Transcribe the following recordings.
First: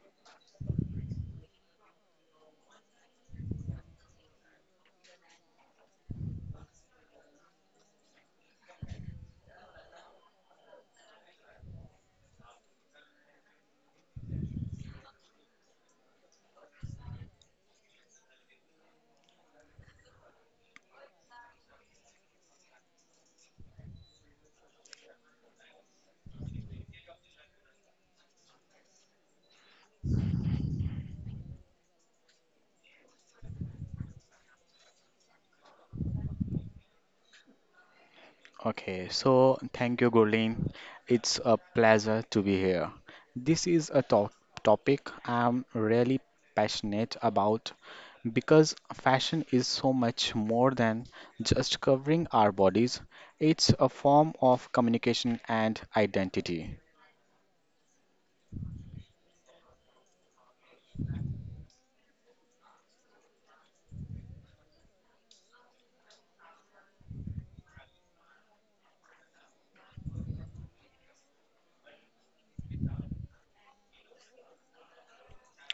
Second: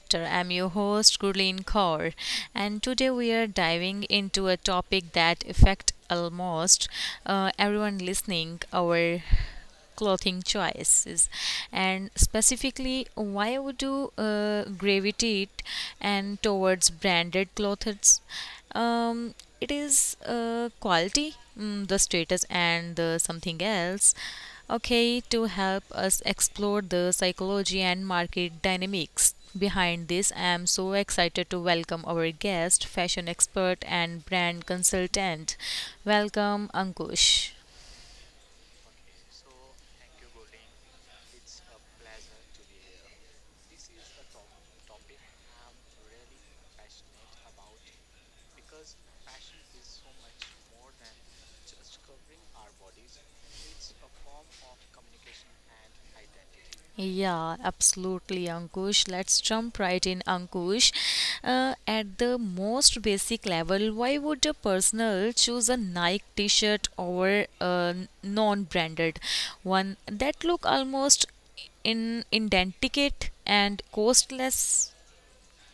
Factor. I'm your host, Gurleen Kaur, and today we are diving into a topic that affects almost everyone listening: our clothing choices and specifically why would you gravitate and towards branded clothes um, it is quality, the status and the something else. Okay, to help us explore the psychology and market dynamics behind this, I am so excited to welcome our guest, fashion expert and brand consultant. Welcome, Ankush. Okay, so thank you, Gurleen. It's a pleasure to be here. This is a to topic I'm really passionate about because fashion is so much more than just covering our bodies. It's a form of communication and identity. Yeah, absolutely, Ankush. Let's jump right in, Ankush. At the most basic level, why would a personal choose a Nike T-shirt over a non-branded one that look almost in indenticate and costless?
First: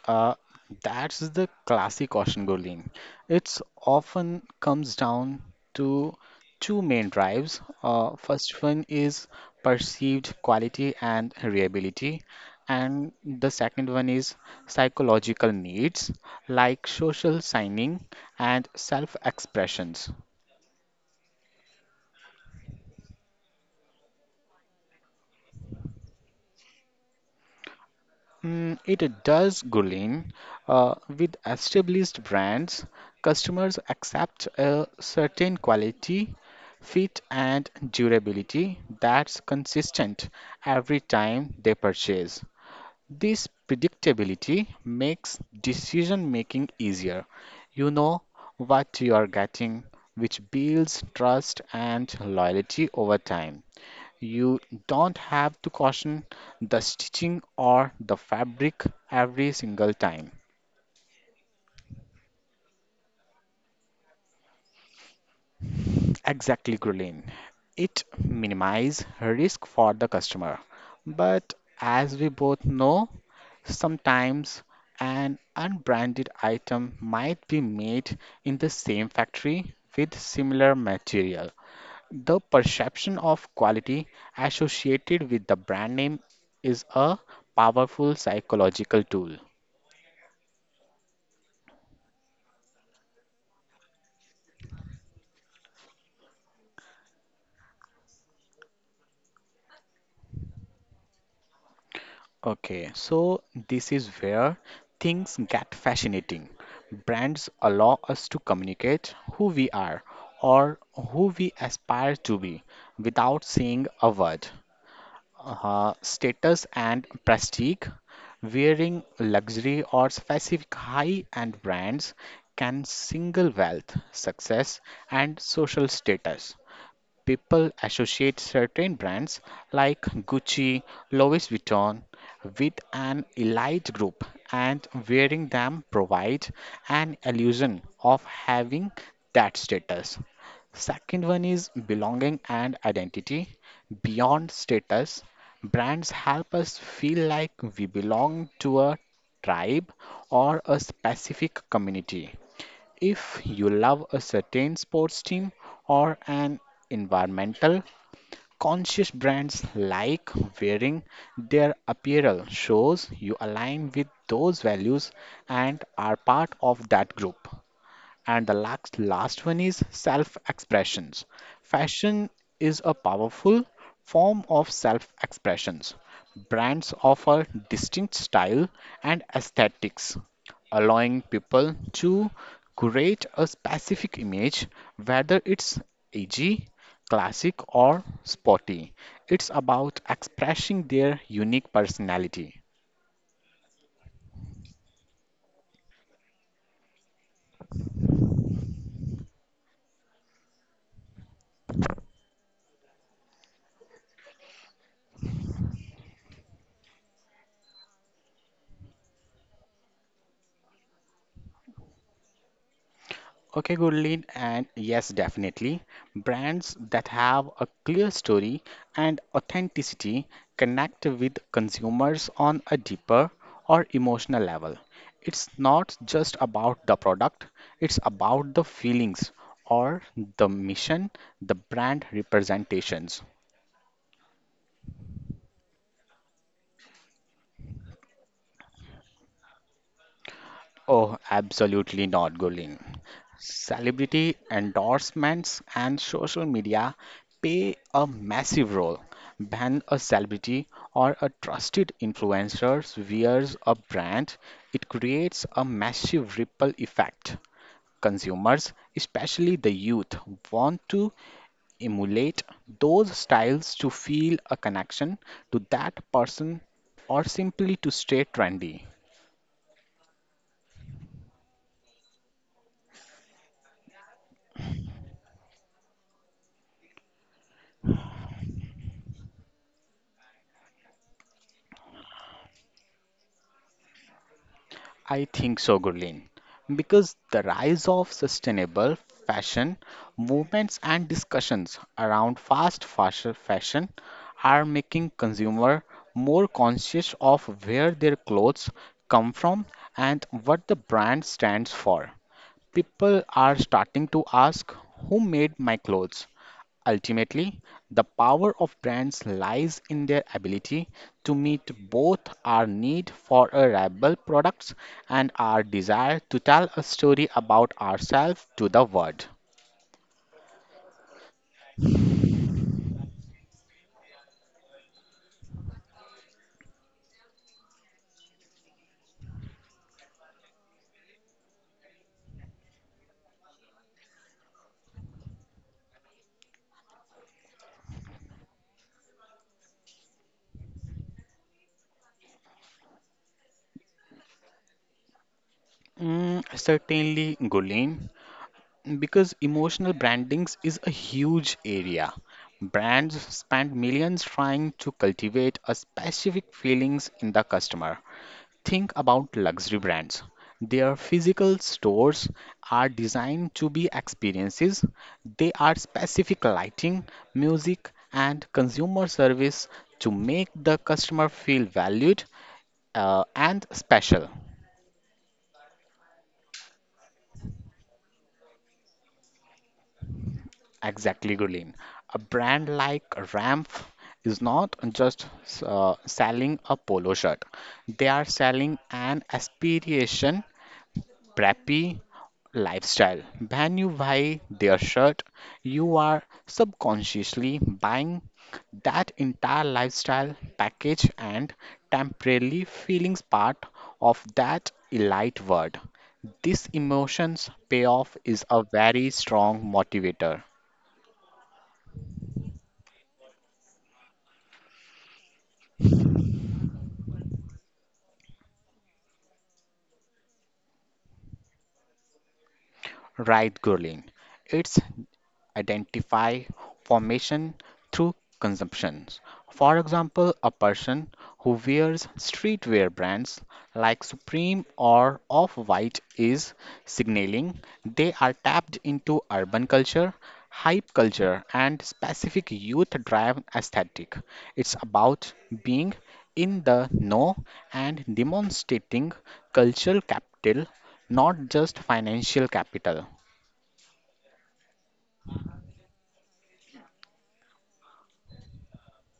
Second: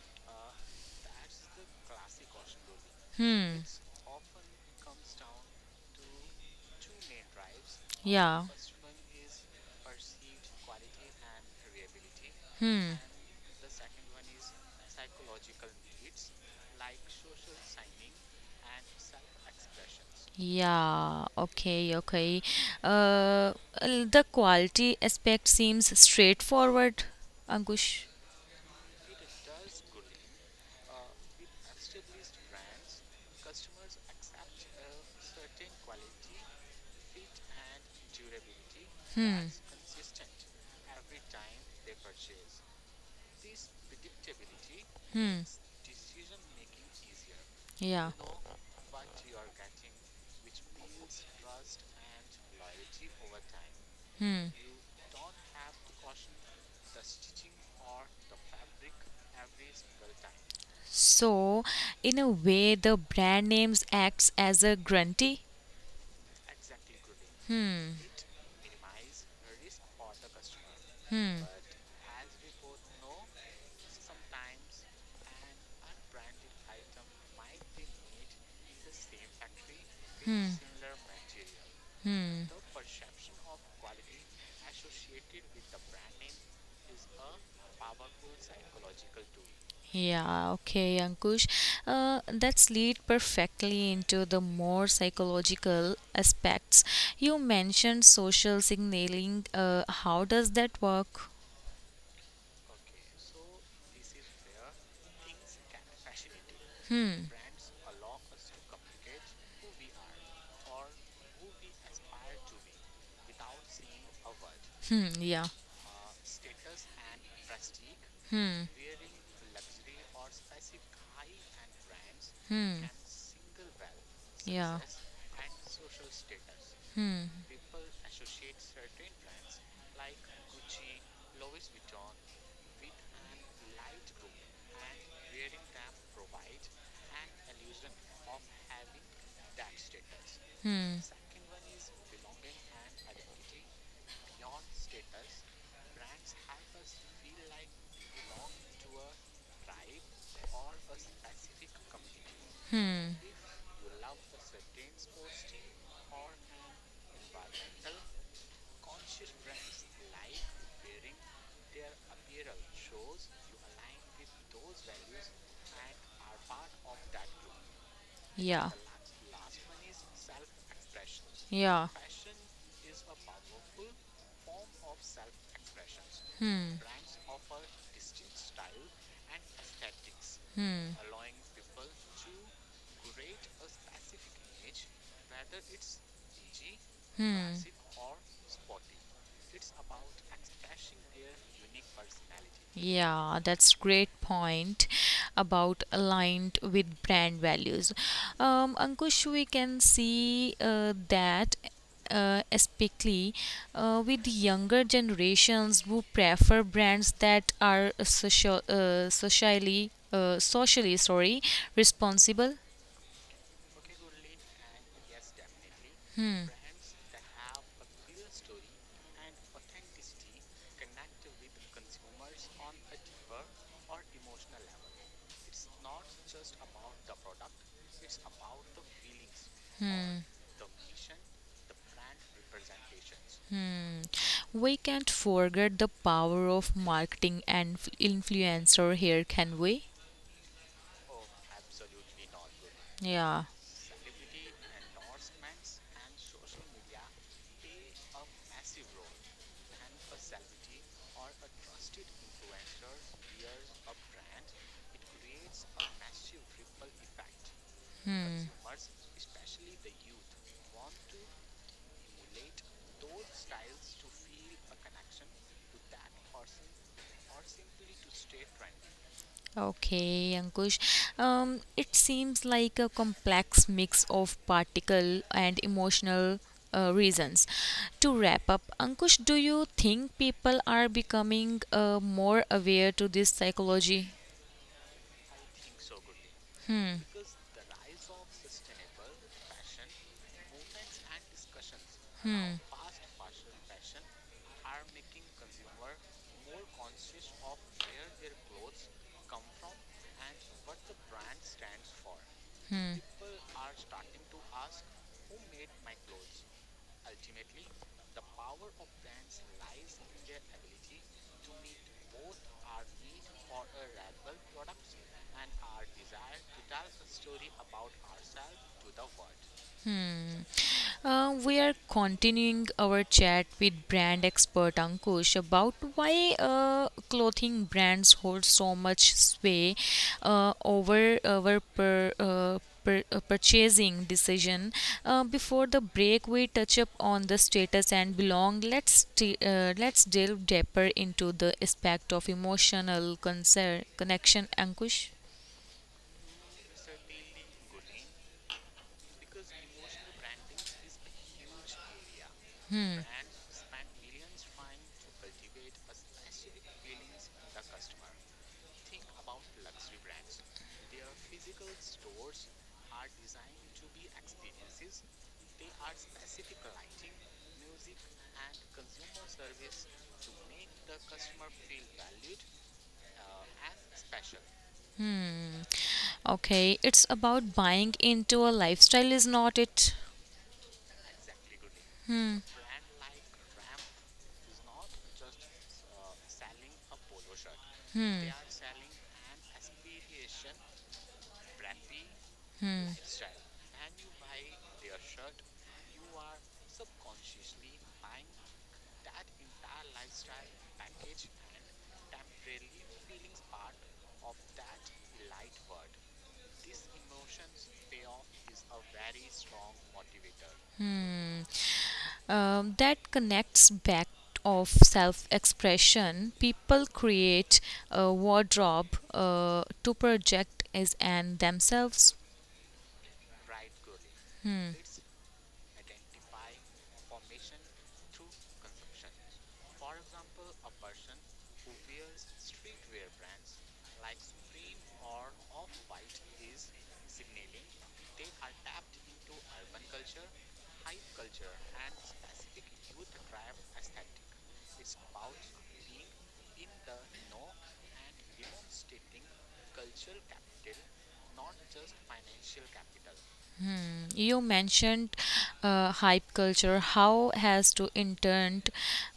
Uh, that's the classic caution, Gurleen. Hmm. It's often comes down to two main drives. Uh, Yeah. first one is perceived quality and reliability, Hmm. and the second one is psychological needs like social signing and self-expressions. Yeah, okay, okay. Uh, the quality aspect seems straightforward, Ankush. Mm, it does, Gulin. With established brands, customers accept a certain quality, fit, and durability that's consistent every time they purchase. This predictability makes decision making easier. You Yeah. know what you are getting, which builds trust and loyalty over time. Hmm. You don't have to caution the stitching or the fabric every single time. So, in a way, the brand names acts as a grantee. Exactly, Ghrelin. It minimize risk for the customer. But as we both know, sometimes an unbranded item might be made in the same factory with similar material. The perception of quality associated with the brand name is a powerful psychological tool. Yeah, okay, Ankush. That's lead perfectly into the more psychological aspects. You mentioned social signaling. How does that work? Okay, so this is where things get fascinating. Brands allow us to communicate who we are or who we aspire to be without saying a word Hmm, yeah. status and prestige, Hmm. wearing luxury or specific high-end brands Hmm. can single wealth, Yeah. success, and social status. Hmm, People associate certain brands like Gucci, Louis Vuitton with an elite group, and wearing them provides an illusion of having that status. Second one is belonging and identity. Beyond status, brands help us feel like we belong to a tribe or a specific community. If you love a certain sports team or an environmental conscious brands like wearing their apparel shows you align with those values and are part of that group. And the yeah. last one is self expressions. Yeah. Fashion is a powerful form of self expressions. Hmm. Brands offer distinct style and aesthetics, allowing people to create a Hmm. specific image, whether it's edgy, Hmm. classic, or sporty. It's about expressing their unique personality. Yeah, that's great point about aligned with brand values. Ankush, we can see that especially with younger generations who prefer brands that are socially, sorry, responsible. Okay, good lead, and yes, definitely. Brands that have a clear story and authenticity connect with consumers on a deeper or emotional level. It's not just about the product, it's about the feelings or the mission the brand representations. We can't forget the power of marketing and influencer here, can we? Oh, absolutely not, Gulin. Yeah. Celebrity endorsements and social media play a massive role. When a celebrity or a trusted influencer wears a brand, it creates a massive ripple effect. Consumers, especially the youth, want to emulate those styles to feel a connection to that person or simply to stay trendy. Okay, Ankush. It seems like a complex mix of practical and emotional reasons. To wrap up, Ankush, do you think people are becoming more aware to this psychology? I think so, Gurleen, because the rise of sustainable fashion movements and discussions around fast fashion are making consumer more conscious of where their clothes come from and what the brand stands for. People are starting to ask who made my clothes? Ultimately, the power of brands lies in their ability to meet both our need for a reliable products and our desire to tell a story about ourselves to the world. We are continuing our chat with brand expert Ankush about why clothing brands hold so much sway over our purchasing decision. Before the break, we touch up on the status and belong. Let's delve deeper into the aspect of emotional concern connection, Ankush. Mm, certainly, Gulen. Because emotional brandings is a huge area. Brands spend millions trying to cultivate a specific feelings in the customer. Think about luxury brands. Their physical stores are designed to be experiences. They are specific lighting, music, and consumer service to make the customer feel valued and special. Okay, it's about buying into a lifestyle, is not it? Exactly, Gulin. A brand like Ramp is not just selling a polo shirt. They are selling an aspiration, preppy lifestyle. When you buy their shirt, you are subconsciously buying that entire lifestyle package and temporarily feelings part of that elite word. This emotions payoff is a very strong motivator. Um, that connects back of self-expression people create a wardrobe to project as and themselves. Right, Gurleen. It's identify formation through consumptions. For example, a person who wears streetwear brands like Supreme or Off-White is signaling they are tapped into urban culture, hype culture, and specific youth-driven aesthetic. It's about being in the know and demonstrating cultural capital, not just financial capital. You mentioned hype culture, how has to intern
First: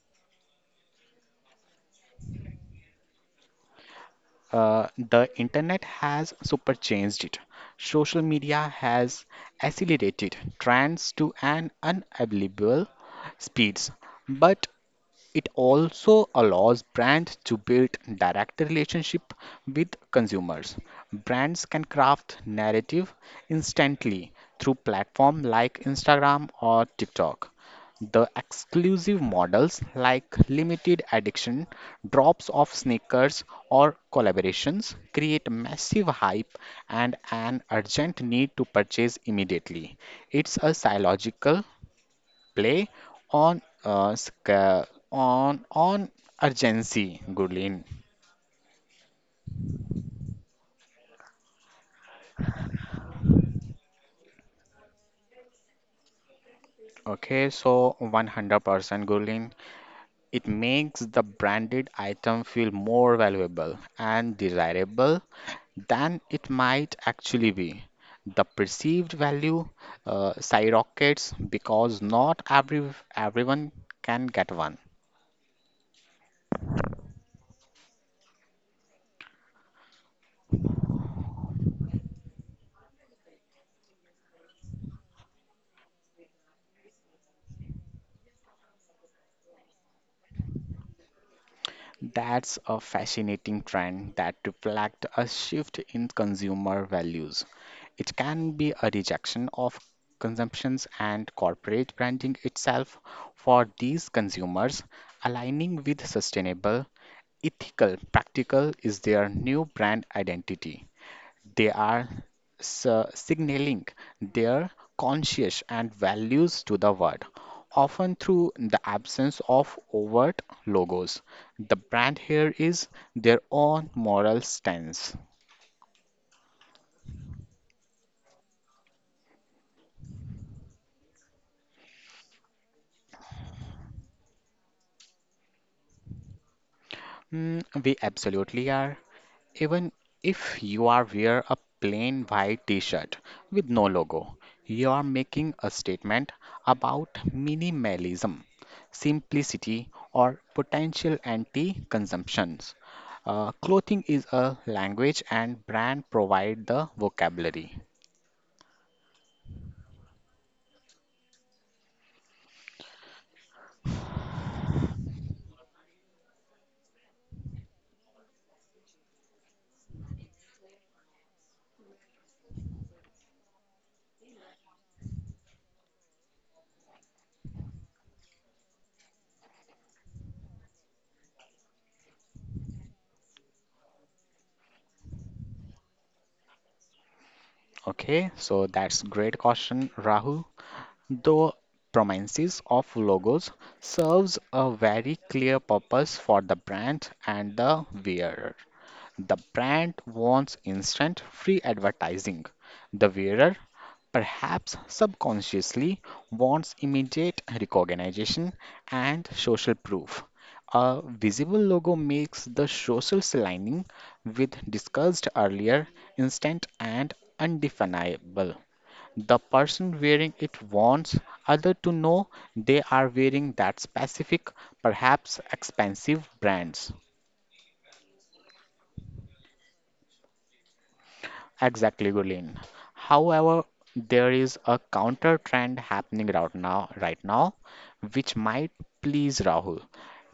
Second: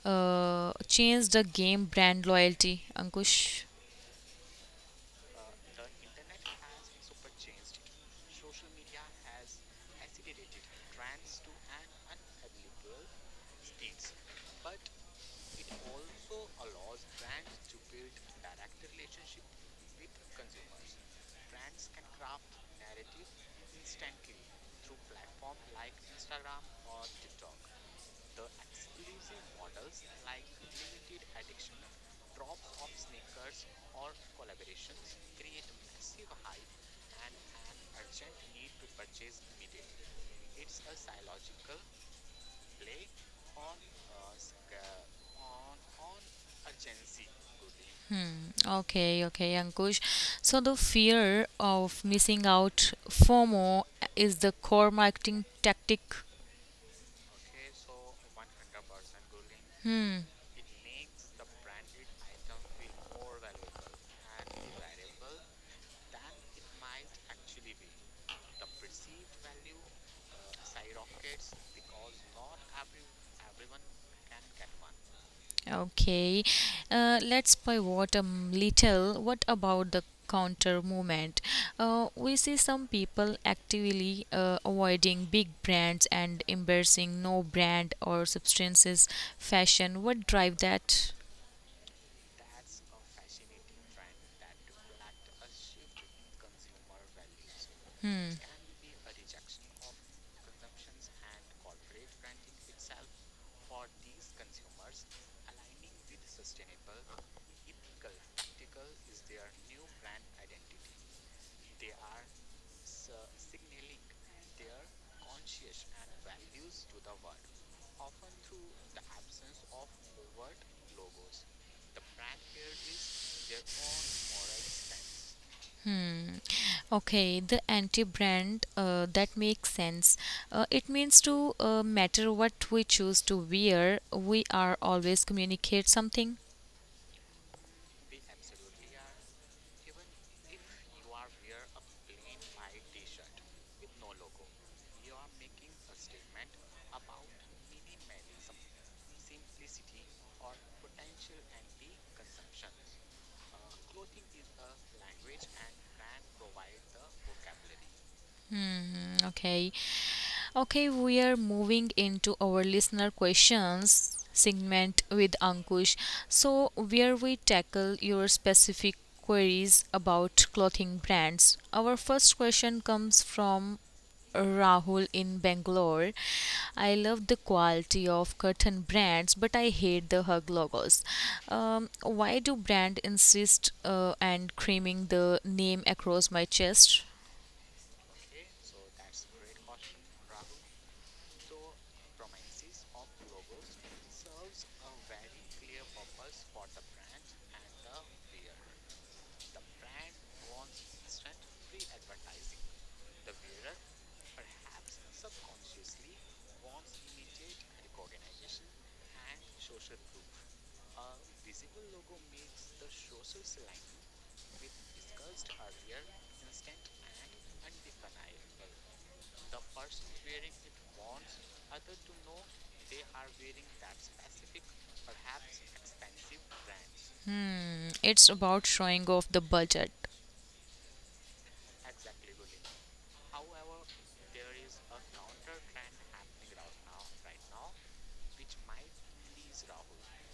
change the game brand loyalty, Ankush. The internet has super changed it. Social media has accelerated trends to an unbelievable speeds, but it also allows brands to build direct relationship with consumers. Brands can craft narrative instantly through platform like Instagram or TikTok. The exclusive models like limited edition, drops of sneakers, or collaborations create massive hype and an urgent need to purchase immediately. It's a psychological play on on urgency, Gurleen. Okay, okay, Ankush. So the fear of missing out, FOMO, is the core marketing tactic. Okay, so 100% Gurleen. It makes the branded item feel more valuable and desirable than it might actually be. The perceived value skyrockets because not everyone can get one. Okay, let's pivot a little. What about the counter movement? We see some people actively avoiding big brands and embracing no brand or substances fashion. What drive that? That's a fascinating trend that reflects a shift in consumer values. It can be a rejection of consumptions and corporate branding itself for these consumers, aligning with sustainable, ethical, practical is their new brand identity. They are s- signaling their conscience and values to the world, often through the absence of overt logos. The brand here is their own moral stance. Okay, the anti-brand that makes sense. It means to matter what we choose to wear, we are always communicate something. Mm, we absolutely are. Even if you are wear a plain white t-shirt with no logo, you are making a statement about minimalism, simplicity, or potential anti-consumptions. Clothing is a language and brand provide the vocabulary. Mhm. Okay. Okay, we are moving into our listener questions segment with Ankush. So, where we tackle your specific queries about clothing brands. Our first question comes from Rahul in Bangalore. I love the quality of curtain brands, but I hate the hug logos. Why do brand insist and creaming the name across my chest? Okay, so that's great question, Rahul. The prominence of logos serves a very clear purpose for the brand and the wearer. The brand wants instant free advertising. The wearer, perhaps subconsciously, wants immediate recognition and social proof. A visible logo makes the social lining, with discussed earlier, instant and undefinable. The person wearing it wants others to know they are wearing that specific, perhaps expensive brand's. It's about showing off the budget. Exactly, Gulin. However, there is a counter trend happening right now, which might please Rahul.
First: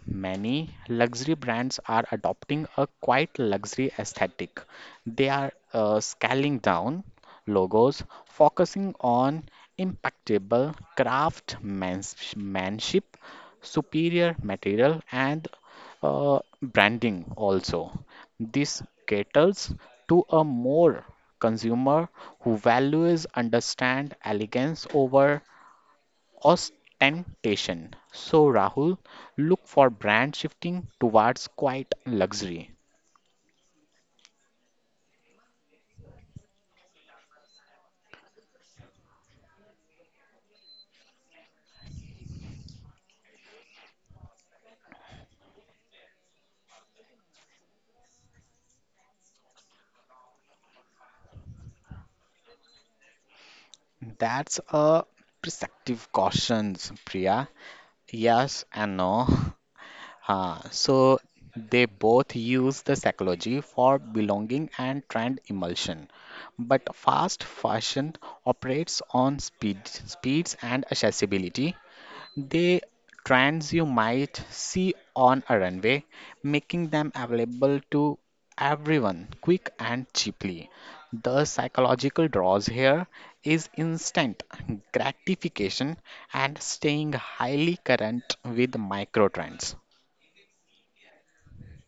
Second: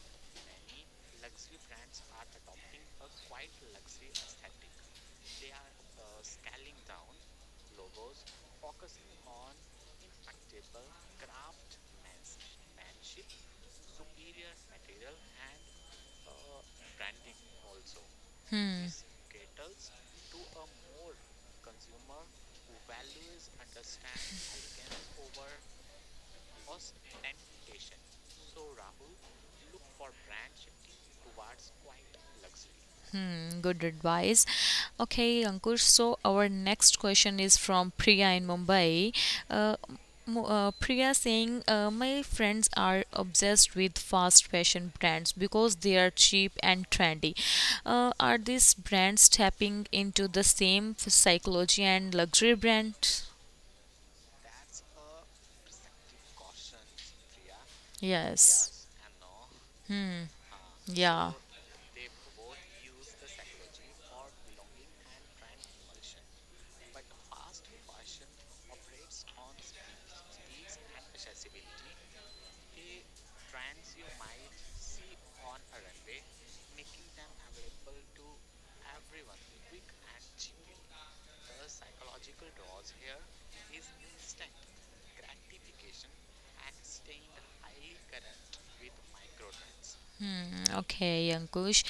Many luxury brands are adopting a quite luxury aesthetic. They are scaling down logos, focusing on impeccable craftsmanship, superior material, and branding also. This caters to a more consumer who values understand elegance over ostentation. So Rahul, look for brand shifting towards quiet luxury. Mm, good advice. Okay, Ankur. So our next question is from Priya in Mumbai. Uh, Priya saying, my friends are obsessed with fast fashion brands because they are cheap and trendy. Are these brands tapping into the same psychology and luxury brands? That's a perceptive cautions, Priya. Yes Yes. and no. So Yeah. they both use the psychology for belonging and trend emulsion. But fast fashion operates on speed, speeds and accessibility. The trends you might see on a runway, making them available to everyone quick and cheaply. The psychological draws here is instant gratification and staying highly current with micro trends. Hmm, okay, Ankush.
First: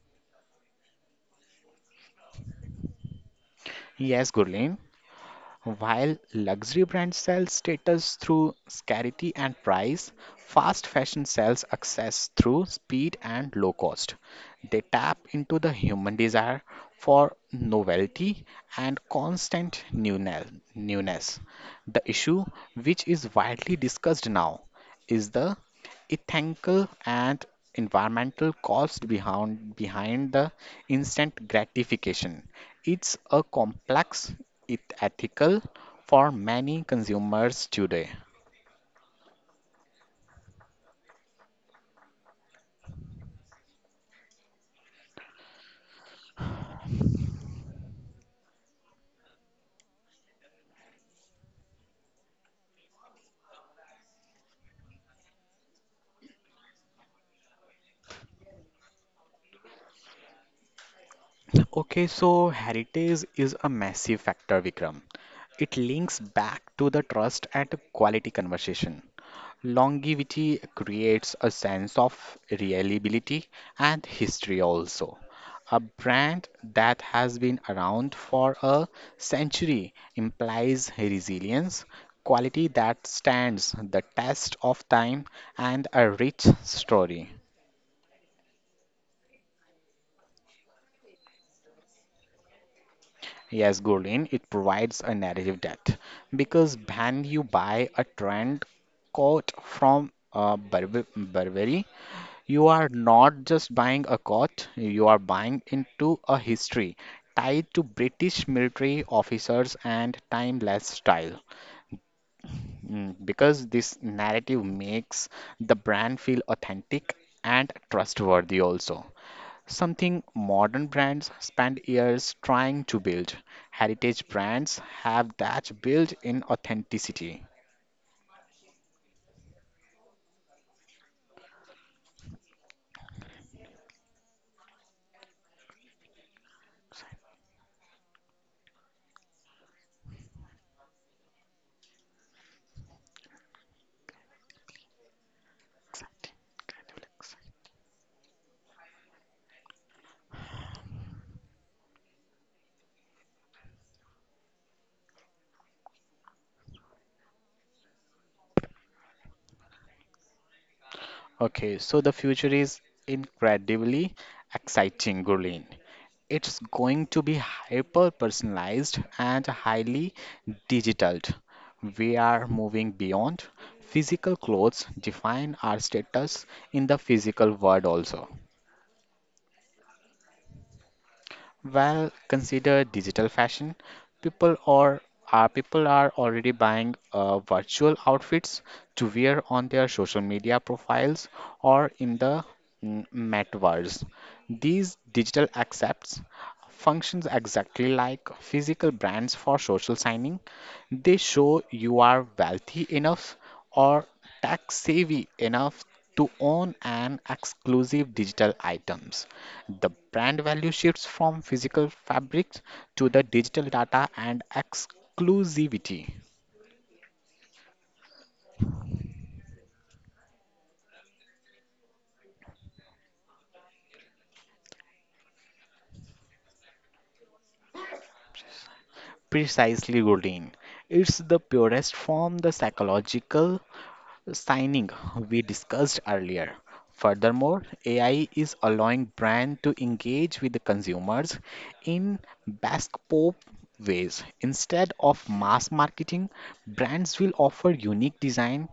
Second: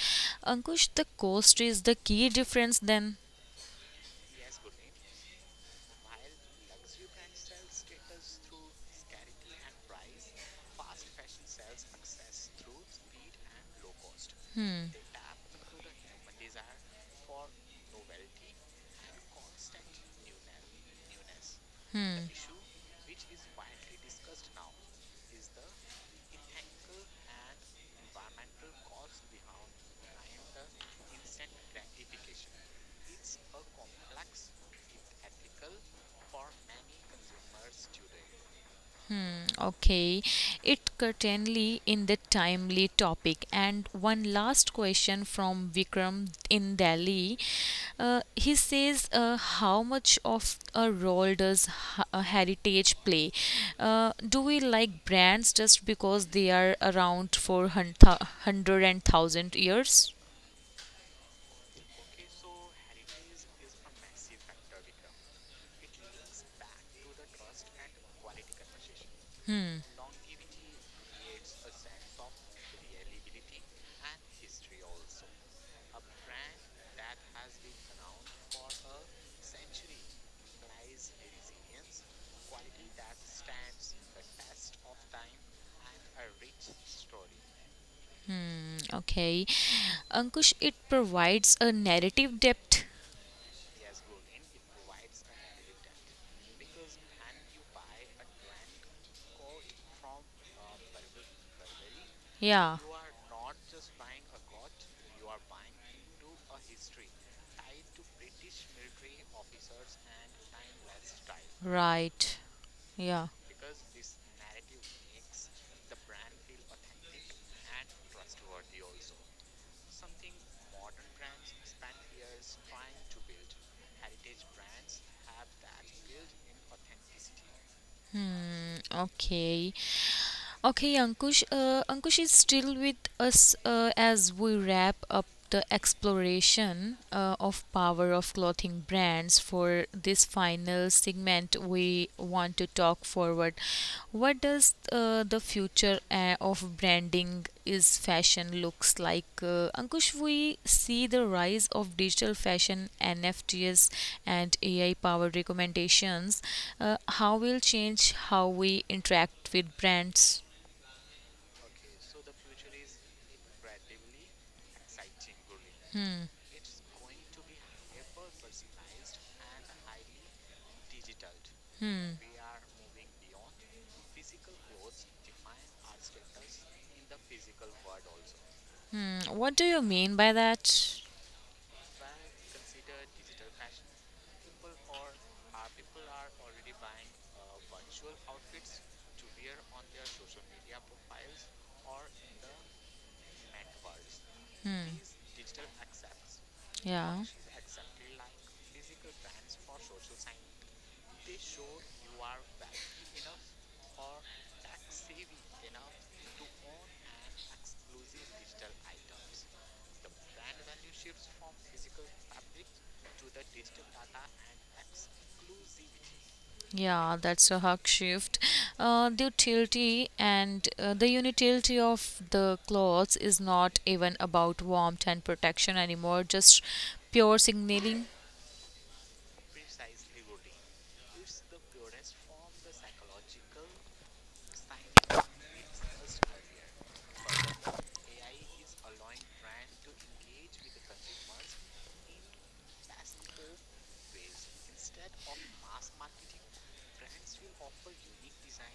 Ankush, the cost is the key difference then. Yes, Gurleen. While luxury brands sell status through scarcity and price, fast fashion sells access through speed and low cost. They tap into the human desire for novelty and constant newness. The issue, which is widely discussed now, is the ethical and environmental cost behind the instant gratification. It's a complex it ethical for many consumers today. Okay, it certainly in the timely topic. And one last question from Vikram in Delhi. He says, how much of a role does heritage play? Do we like brands just because they are around for hundred and thousand years? Okay, so heritage is a massive factor, Vikram. It links back to the trust and quality conversation. Longevity creates a sense of reliability and history also. A brand that has been around for a century implies resilience, quality that stands the test of time, and a rich story. Okay. Ankush, it provides a narrative depth. Yes, Gurleen, it provides a narrative depth because when you buy a trend coat from Burberry, you Yeah. are not just buying a coat, you are buying into a history tied to British military officers and timeless style. Right. Mm, Yeah. because this narrative makes the brand feel authentic and trustworthy also. Something modern brands spend years trying to build. Heritage brands have that built-in authenticity. Okay. Okay, Ankush. Ankush is still with us as we wrap up the exploration of power of clothing brands. For this final segment we want to talk forward, what does the future of branding is fashion looks like? Uh, Ankush, we see the rise of digital fashion, NFTs, and AI powered recommendations. Uh, how will change how we interact with brands? Okay, so the future is incredibly exciting, Gurleen. It's going to be hyper personalized and highly digital. We are moving beyond physical clothes define our status in the physical world also. Mm, what do you mean by that? Well, consider digital fashion. People or people are already buying virtual outfits to wear on their social media profiles or in the metaverse. These digital accepts Yeah. functions exactly like physical brands for social signing. They show you are wealthy enough or tax savvy enough to own an exclusive digital items. The brand value shifts from physical fabrics to the digital data and exclusivity. Yeah, that's a hug shift. The utility and the utility of the clothes is not even about warmth and protection anymore, just pure signaling. Precisely, Rodin. It's the purest form, the psychological signing we discussed earlier. Furthermore, AI is allowing brands to engage with the consumers in bespoke ways. Instead of mass marketing, brands will offer unique design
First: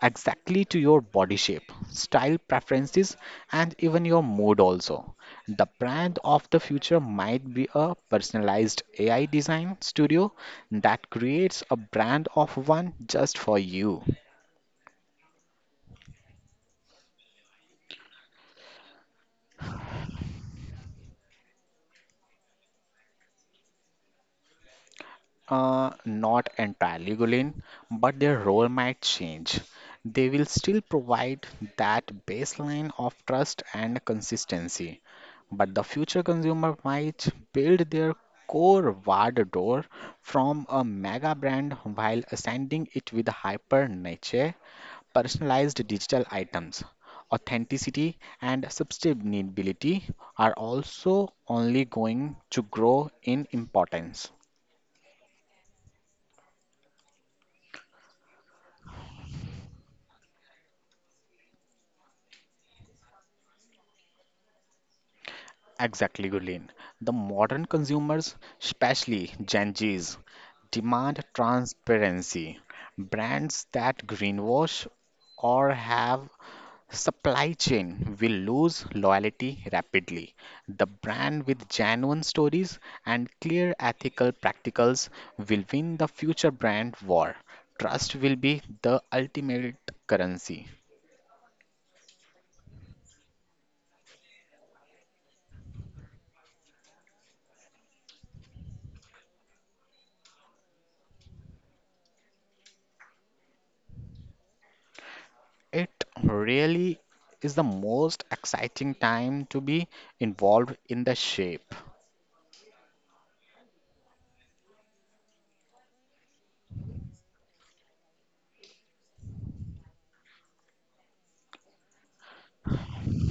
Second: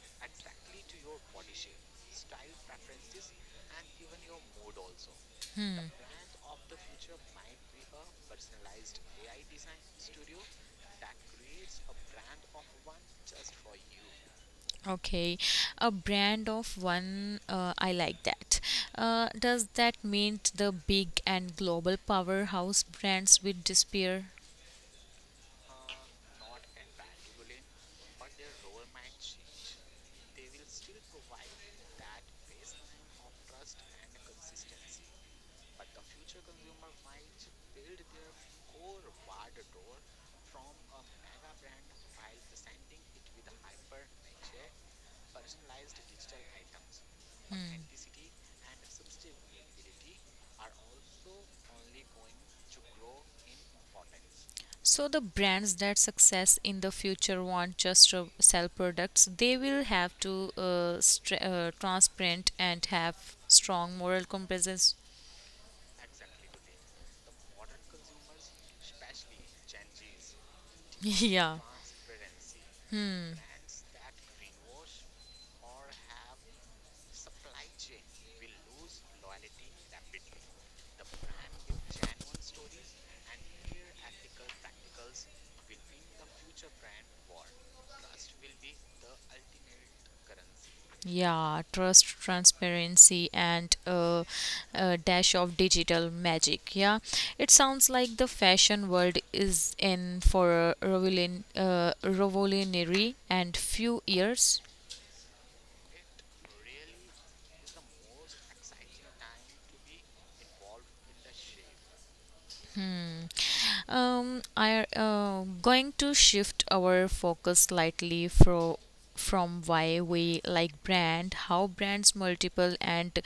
exactly to your body shape, style preferences, and even your mood also. The brand of the future might be a personalized AI design studio that creates a brand of one just for you. Okay, a brand of one, I like that. Does that mean the big and global powerhouse brands will disappear? Not entirely, Gulin, but their role might change. They will still provide that baseline of trust and consistency, but the future consumer might build their core wardrobe from a mega brand while ascending it with hyper niche, personalized digital items. Authenticity and sustainability are also only going to grow in importance. So the brands that success in the future want just to sell products, they will have to str transparent and have strong moral compass. Exactly, Gurleen. The modern consumers, especially Gen Zs, demand Yeah. transparency. Hmm. Brands that greenwash or have supply chain will lose loyalty rapidly. The brand with genuine stories and clear ethical practicals will win the future brand war. Trust will be the ultimate currency. Yeah, trust, transparency, and a dash of digital magic. Yeah, it sounds like the fashion world is in for a revolutionary and few years. It really is the most exciting time to be involved in the shape. Hmm. I Going to shift our focus slightly from why we like brand, how brands multiple and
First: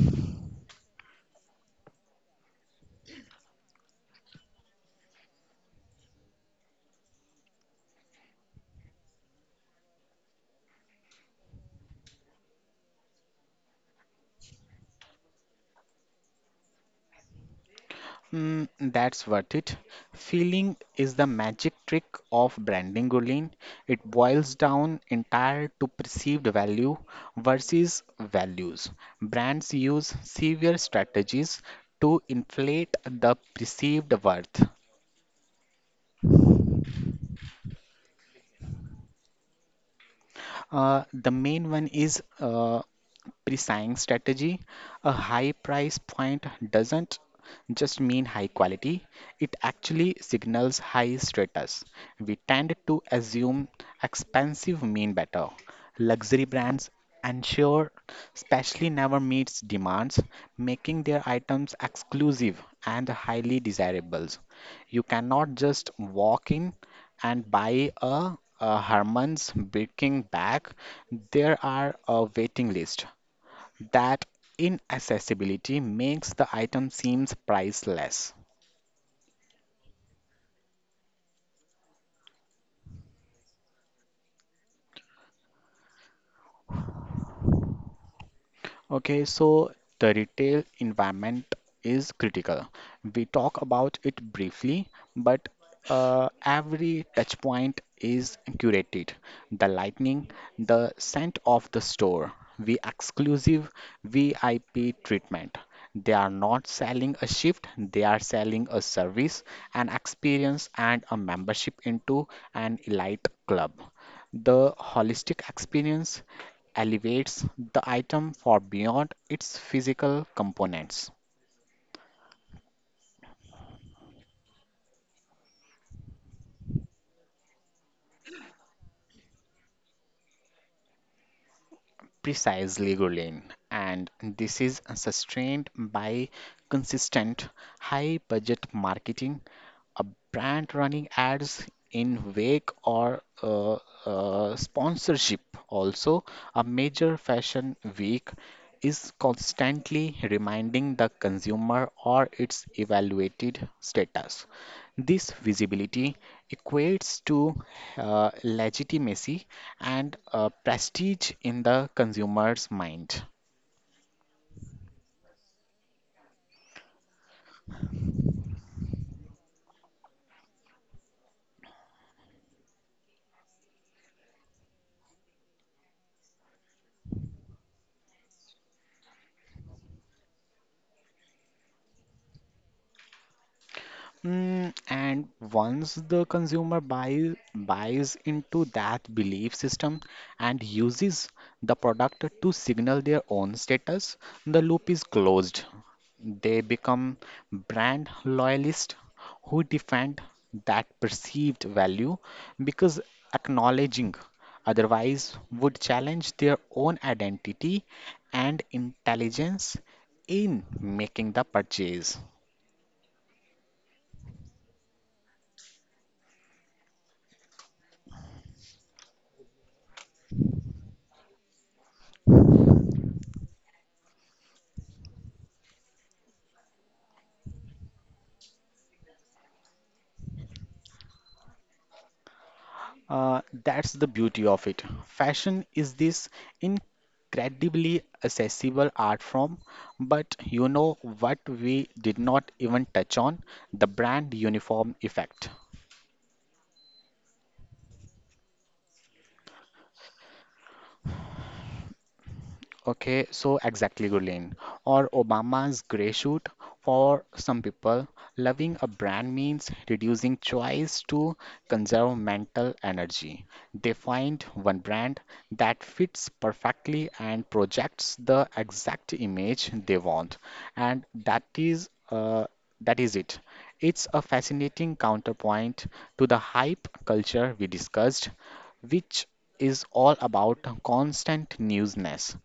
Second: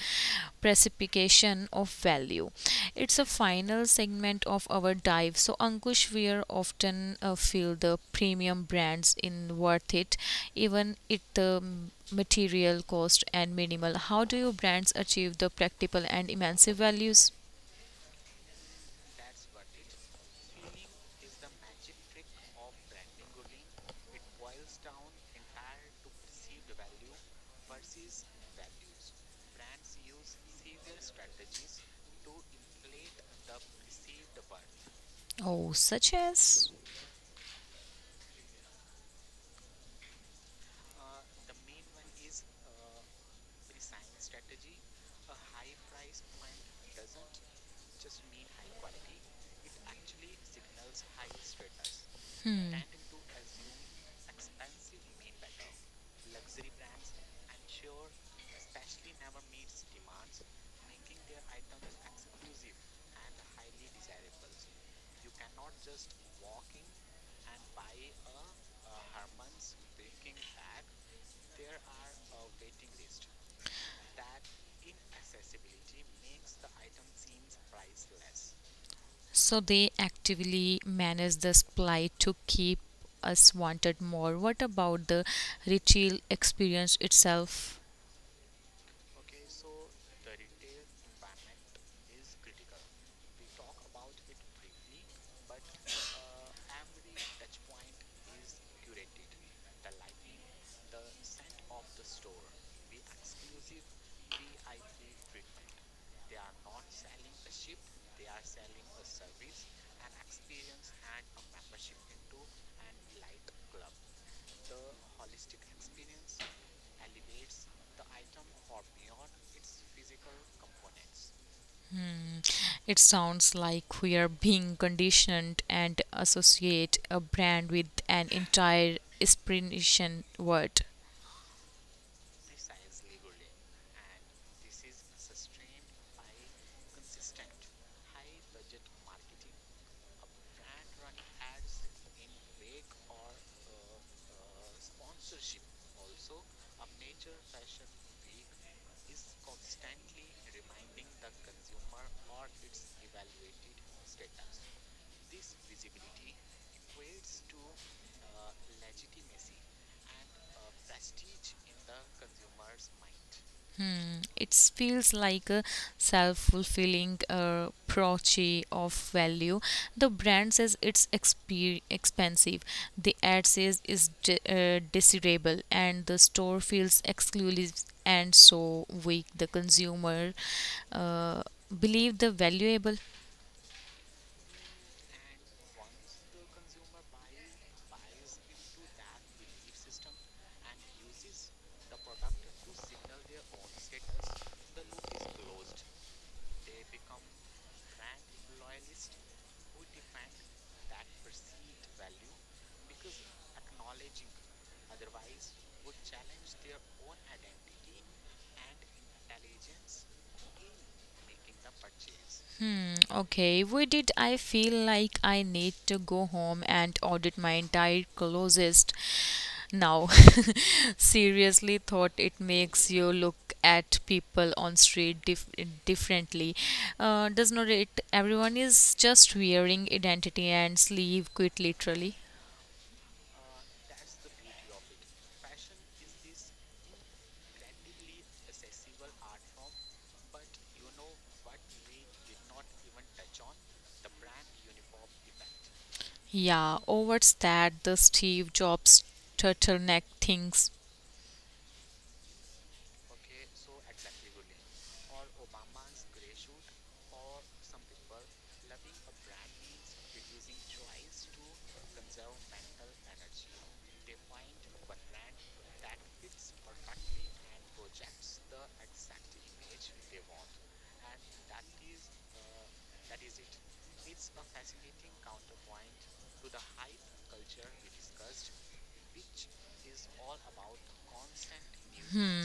precipitation of value. It's a final segment of our dive. So Ankush, we are often feel the premium brands in worth it, even it the material cost and minimal. How do your brands achieve the practical and immense values? Mm, that's worth it. Feeling is the magic trick of branding, Gurleen. It boils down entire to perceived value versus values. Brands use severe strategies to inflate the perceived worth. Oh, such as. The main one is pre-selling strategy. A high price point doesn't just mean high quality, it actually signals high status. We tend to assume expensive mean better. Luxury brands and sure, especially never meets demands, making their items exclusive and highly desirable. You cannot just walk in and buy a Herman's baking bag. There are a waiting list. That inaccessibility makes the item seems priceless. So they actively manage this plight to keep us wanted more. What about the ritual experience itself? Okay, so the retail environment is critical. We talk about it briefly, but every touch point is curated. The lighting, the scent of the store, the exclusive VIP treatment. They are not selling a shift, they are selling a service, an experience, and a membership into an elite club. The holistic experience elevates the item for beyond its physical components. It sounds like we are being conditioned and associate a brand with an entire inspiration word. Precisely, Gurleen. And this is sustained by consistent high budget marketing, a brand running ads in wake or sponsorship. Also, a major fashion week is constantly reminding the consumer or its evaluated status. This visibility equates to legitimacy and prestige in the consumer's mind. It feels like a self-fulfilling proche of value. The brand says it's expensive. The ad says it's desirable, and the store feels exclusive and so weak. The consumer uh, believe the valuable. Mm, and once the buys into that belief system and uses the product to signal their own status, the loop is closed. They become brand loyalists who defend that perceived value because acknowledging otherwise would challenge their own identity and intelligence in making the purchase. Hmm, okay, where did I feel like I need to go home and audit my entire closest now? Seriously, thought it makes you look at people on street differently. Does not it? Everyone is just wearing identity and sleeve quit literally. That's the beauty of it. Fashion is this incredibly accessible art form, but you know what we did not even touch on? The brand uniform effect. Yeah, oh, what's that? The Steve Jobs turtleneck things. Okay, so exactly, Gurleen. Or Obama's gray suit. For some people, loving a brand means reducing choice to conserve mental energy. They find one brand that fits perfectly and projects the exact image they want, and that is it. It's a fascinating counterpoint to the hype culture we discussed, which is all about constant newness.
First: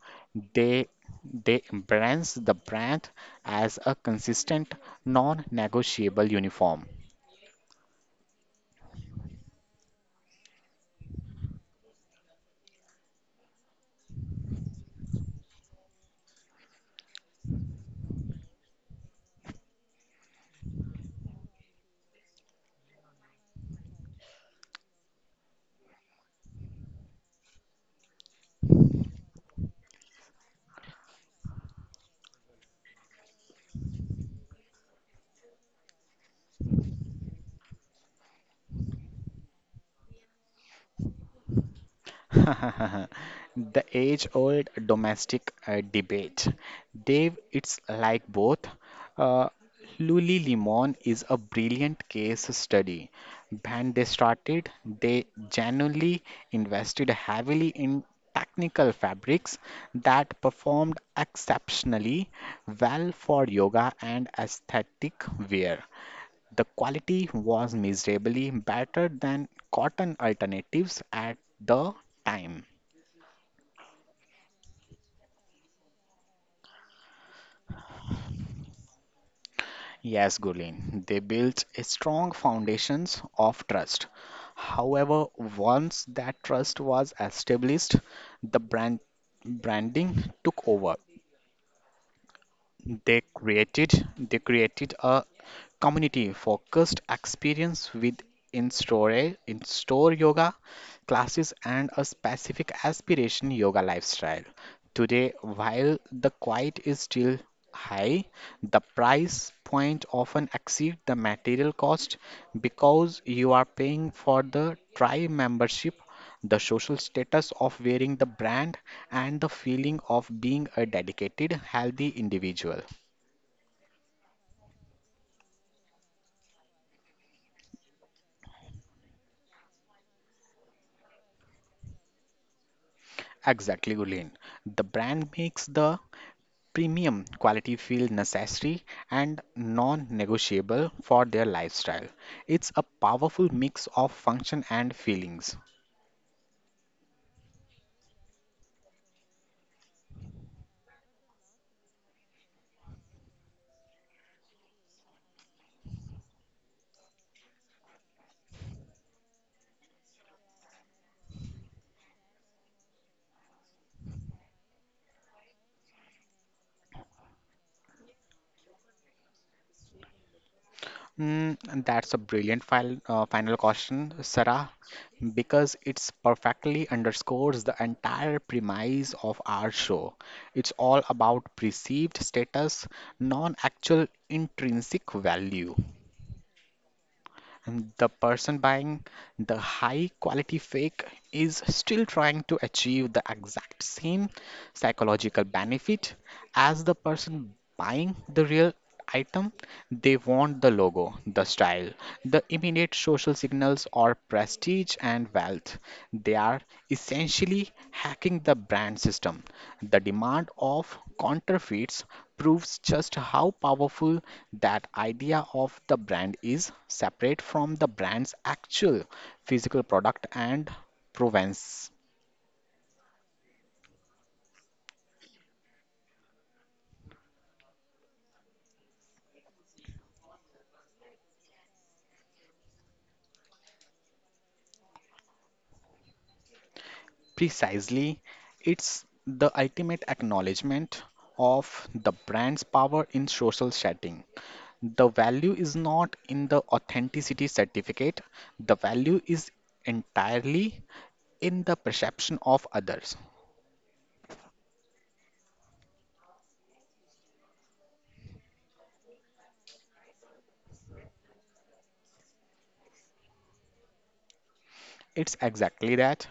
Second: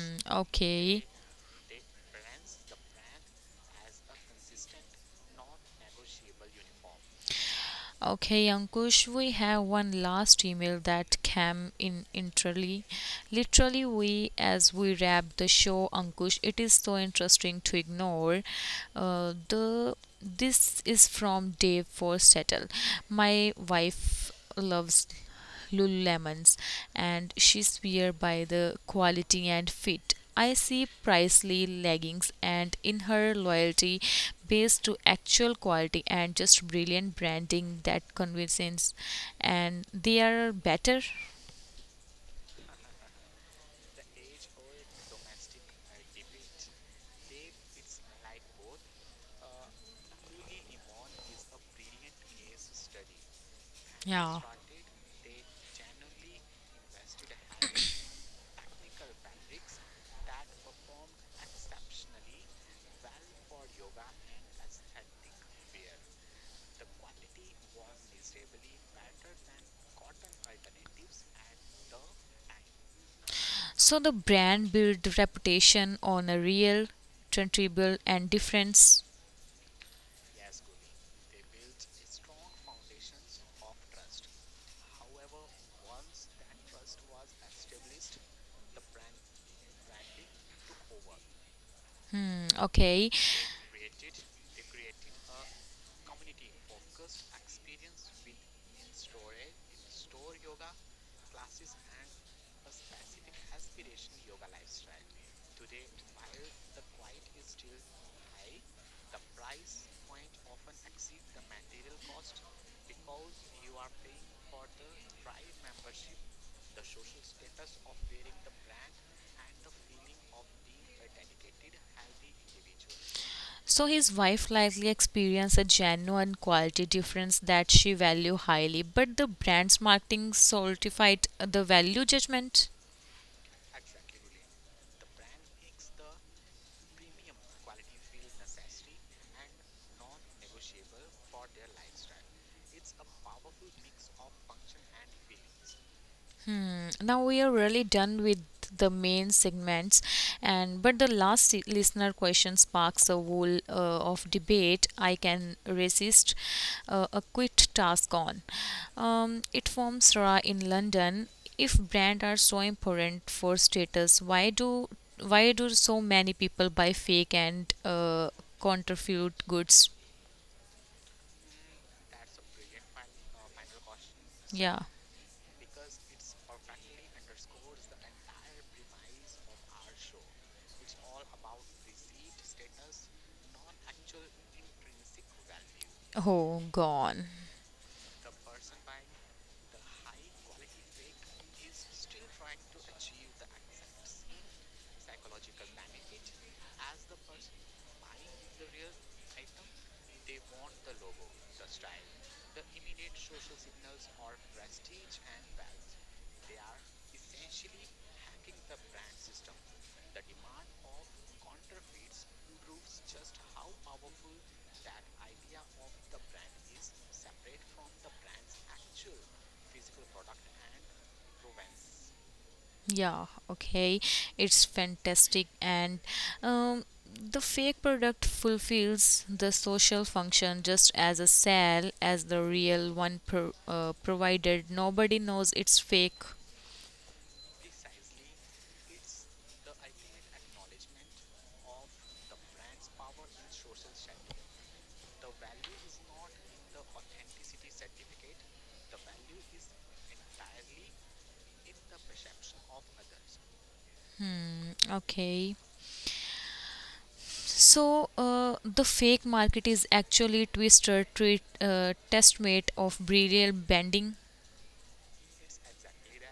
They Okay. they embrace the brand as a consistent, non-negotiable uniform. Okay, Ankush, we have one last email that came in literally. Literally, we as we wrap the show, Ankush, it is so interesting to ignore. The This is from Dave for Settle. My wife loves Lululemons and she swear by the quality and fit. I see pricely leggings and in her loyalty based to actual quality and just brilliant branding that convinces and they are better. The age-old domestic debate. Dave, it's like both. Uh, Lululemon is a brilliant case study. When they started, they genuinely invested heavily in technical fabrics that performed exceptionally well for yoga and aesthetic wear. The quality was miserably better than cotton alternatives at the time. So the brand built reputation on a real, tangible, and difference. Yes, Gurleen. They built a strong foundations of trust. However, once that trust was established, the branding took over. Okay, They created a community focused experience with in-store in-store yoga classes and a specific aspiration yoga lifestyle. Today, while the quiet is still high, the price point often exceeds the material cost because you are paying for the tribe membership the social status of wearing the brand, and the feeling of being a dedicated, healthy individual. so his wife likely experienced a genuine quality difference that she valued highly, but the brand's marketing solidified the value judgment. Exactly, Gulin. The brand makes the premium quality feel necessary and non negotiable for their lifestyle. It's a powerful mix of function and feelings. Mm, now we are really done with the main segments and but the listener question sparks a wool of debate I can resist a quit task on um, it forms Ra in London. If brand are so important for status, why do so many people buy fake and counterfeit goods? Mm, and that's a final question, Sarah, Yeah. because it's perfectly underscores the entire premise of our show. It's all about perceived status, non-actual intrinsic value. Oh gone. And the person buying the high quality fake is still trying to achieve the exact same psychological benefit as the person buying the real item. They want the logo, the style, the immediate social signals or prestige and wealth. They are essentially hacking the brand system. The demand of counterfeits proves just how powerful that idea of the brand is separate from the brand's actual physical product and provenance. Yeah, okay. It's fantastic. And um, the fake product fulfills the social function just as a sale as the real one, provided nobody knows it's fake. Precisely, it's the ultimate acknowledgement of the brand's power in social setting. The value is not in the authenticity certificate, the value is entirely in the perception of others. Okay. So the fake market is actually twister treat, testmate of brilliant bending. It's exactly that.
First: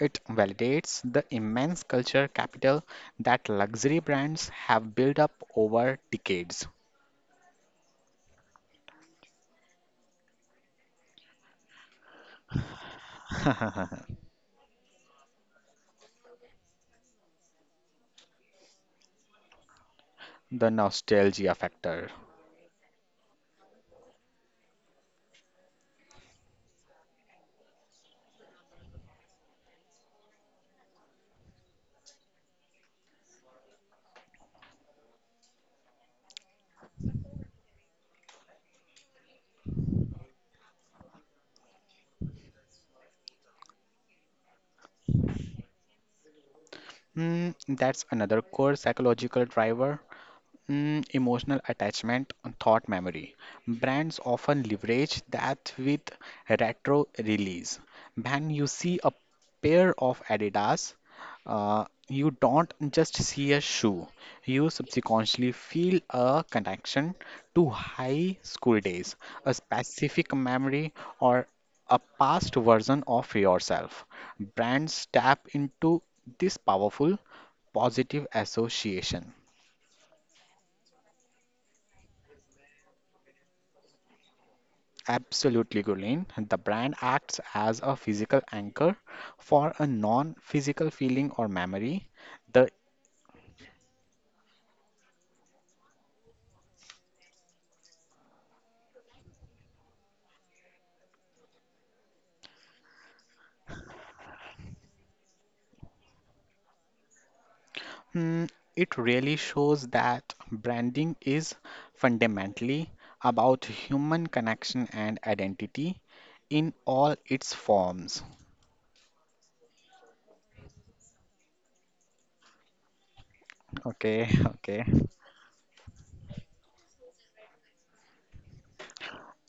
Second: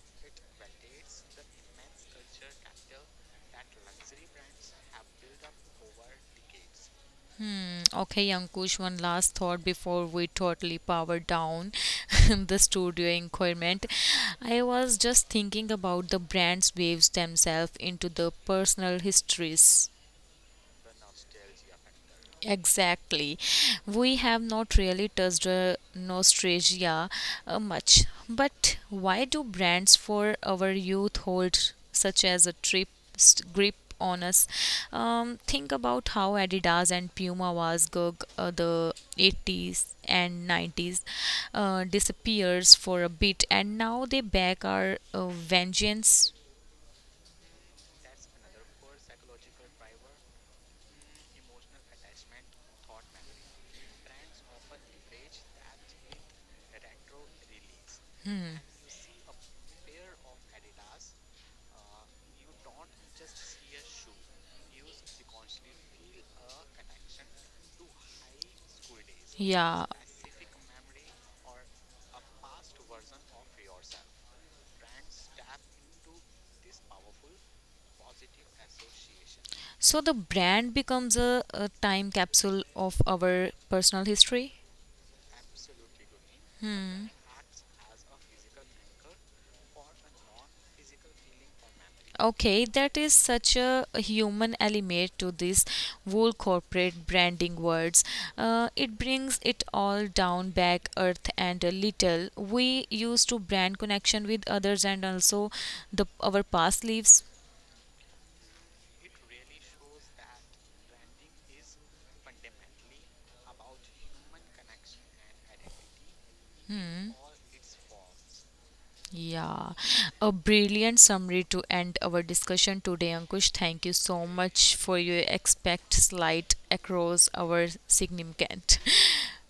It validates the immense cultural capital that luxury brands have built up over decades. Okay, Ankush, one last thought before we totally power down the studio environment. I was just thinking about the brand's waves themselves into the personal histories. The nostalgia factor. Exactly. We have not really touched nostalgia much. But why do brands for our youth hold such as a trip grip on us? Think about how Adidas and Puma was gug the '80s and '90s disappears for a bit and now they back our vengeance. Hmm, that's another core psychological driver. Mm, emotional attachment and thought memory. Brands often leverage that with retro release. When Mm-hmm. you see a pair of Adidas, you don't just see a shoe. You subconsciously feel a connection to high school days, a Yeah. specific memory, or a past version of yourself. Brands tap into this powerful positive association. So the brand becomes a time capsule of our personal history? Absolutely, Gulin. The brand acts as a physical anchor for a non-physical feeling or memory. Okay, The that is such a human element to this whole corporate branding words. It brings it all down back earth and a little. We used to brand connection with others and also the our past lives. mm, it really shows that branding is fundamentally about human connection and identity in all its forms. Yeah, a brilliant summary to end our discussion today, Ankush. Thank you so Okay, much okay. for your expect slide across our significant.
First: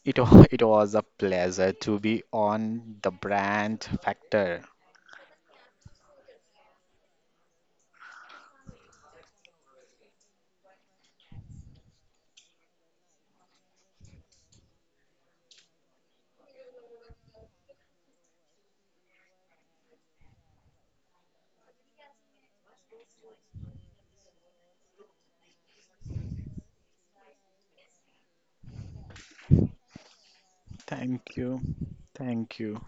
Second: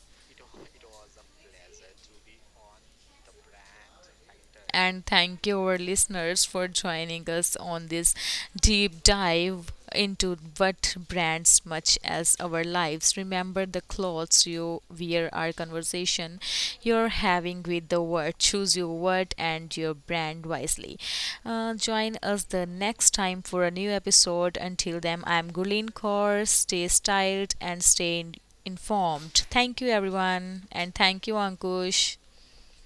It was a pleasure to be on the brand factor. And thank you, our listeners, for joining us on this deep dive into what brands much as our lives. Remember, the clothes you wear are conversation you're having with the world. Choose your word and your brand wisely. Join us the next time for a new episode. Until then, I'm Gulin Kaur. Stay styled and informed. Thank you, everyone, and thank you, Thank you. Ankush. Thank you.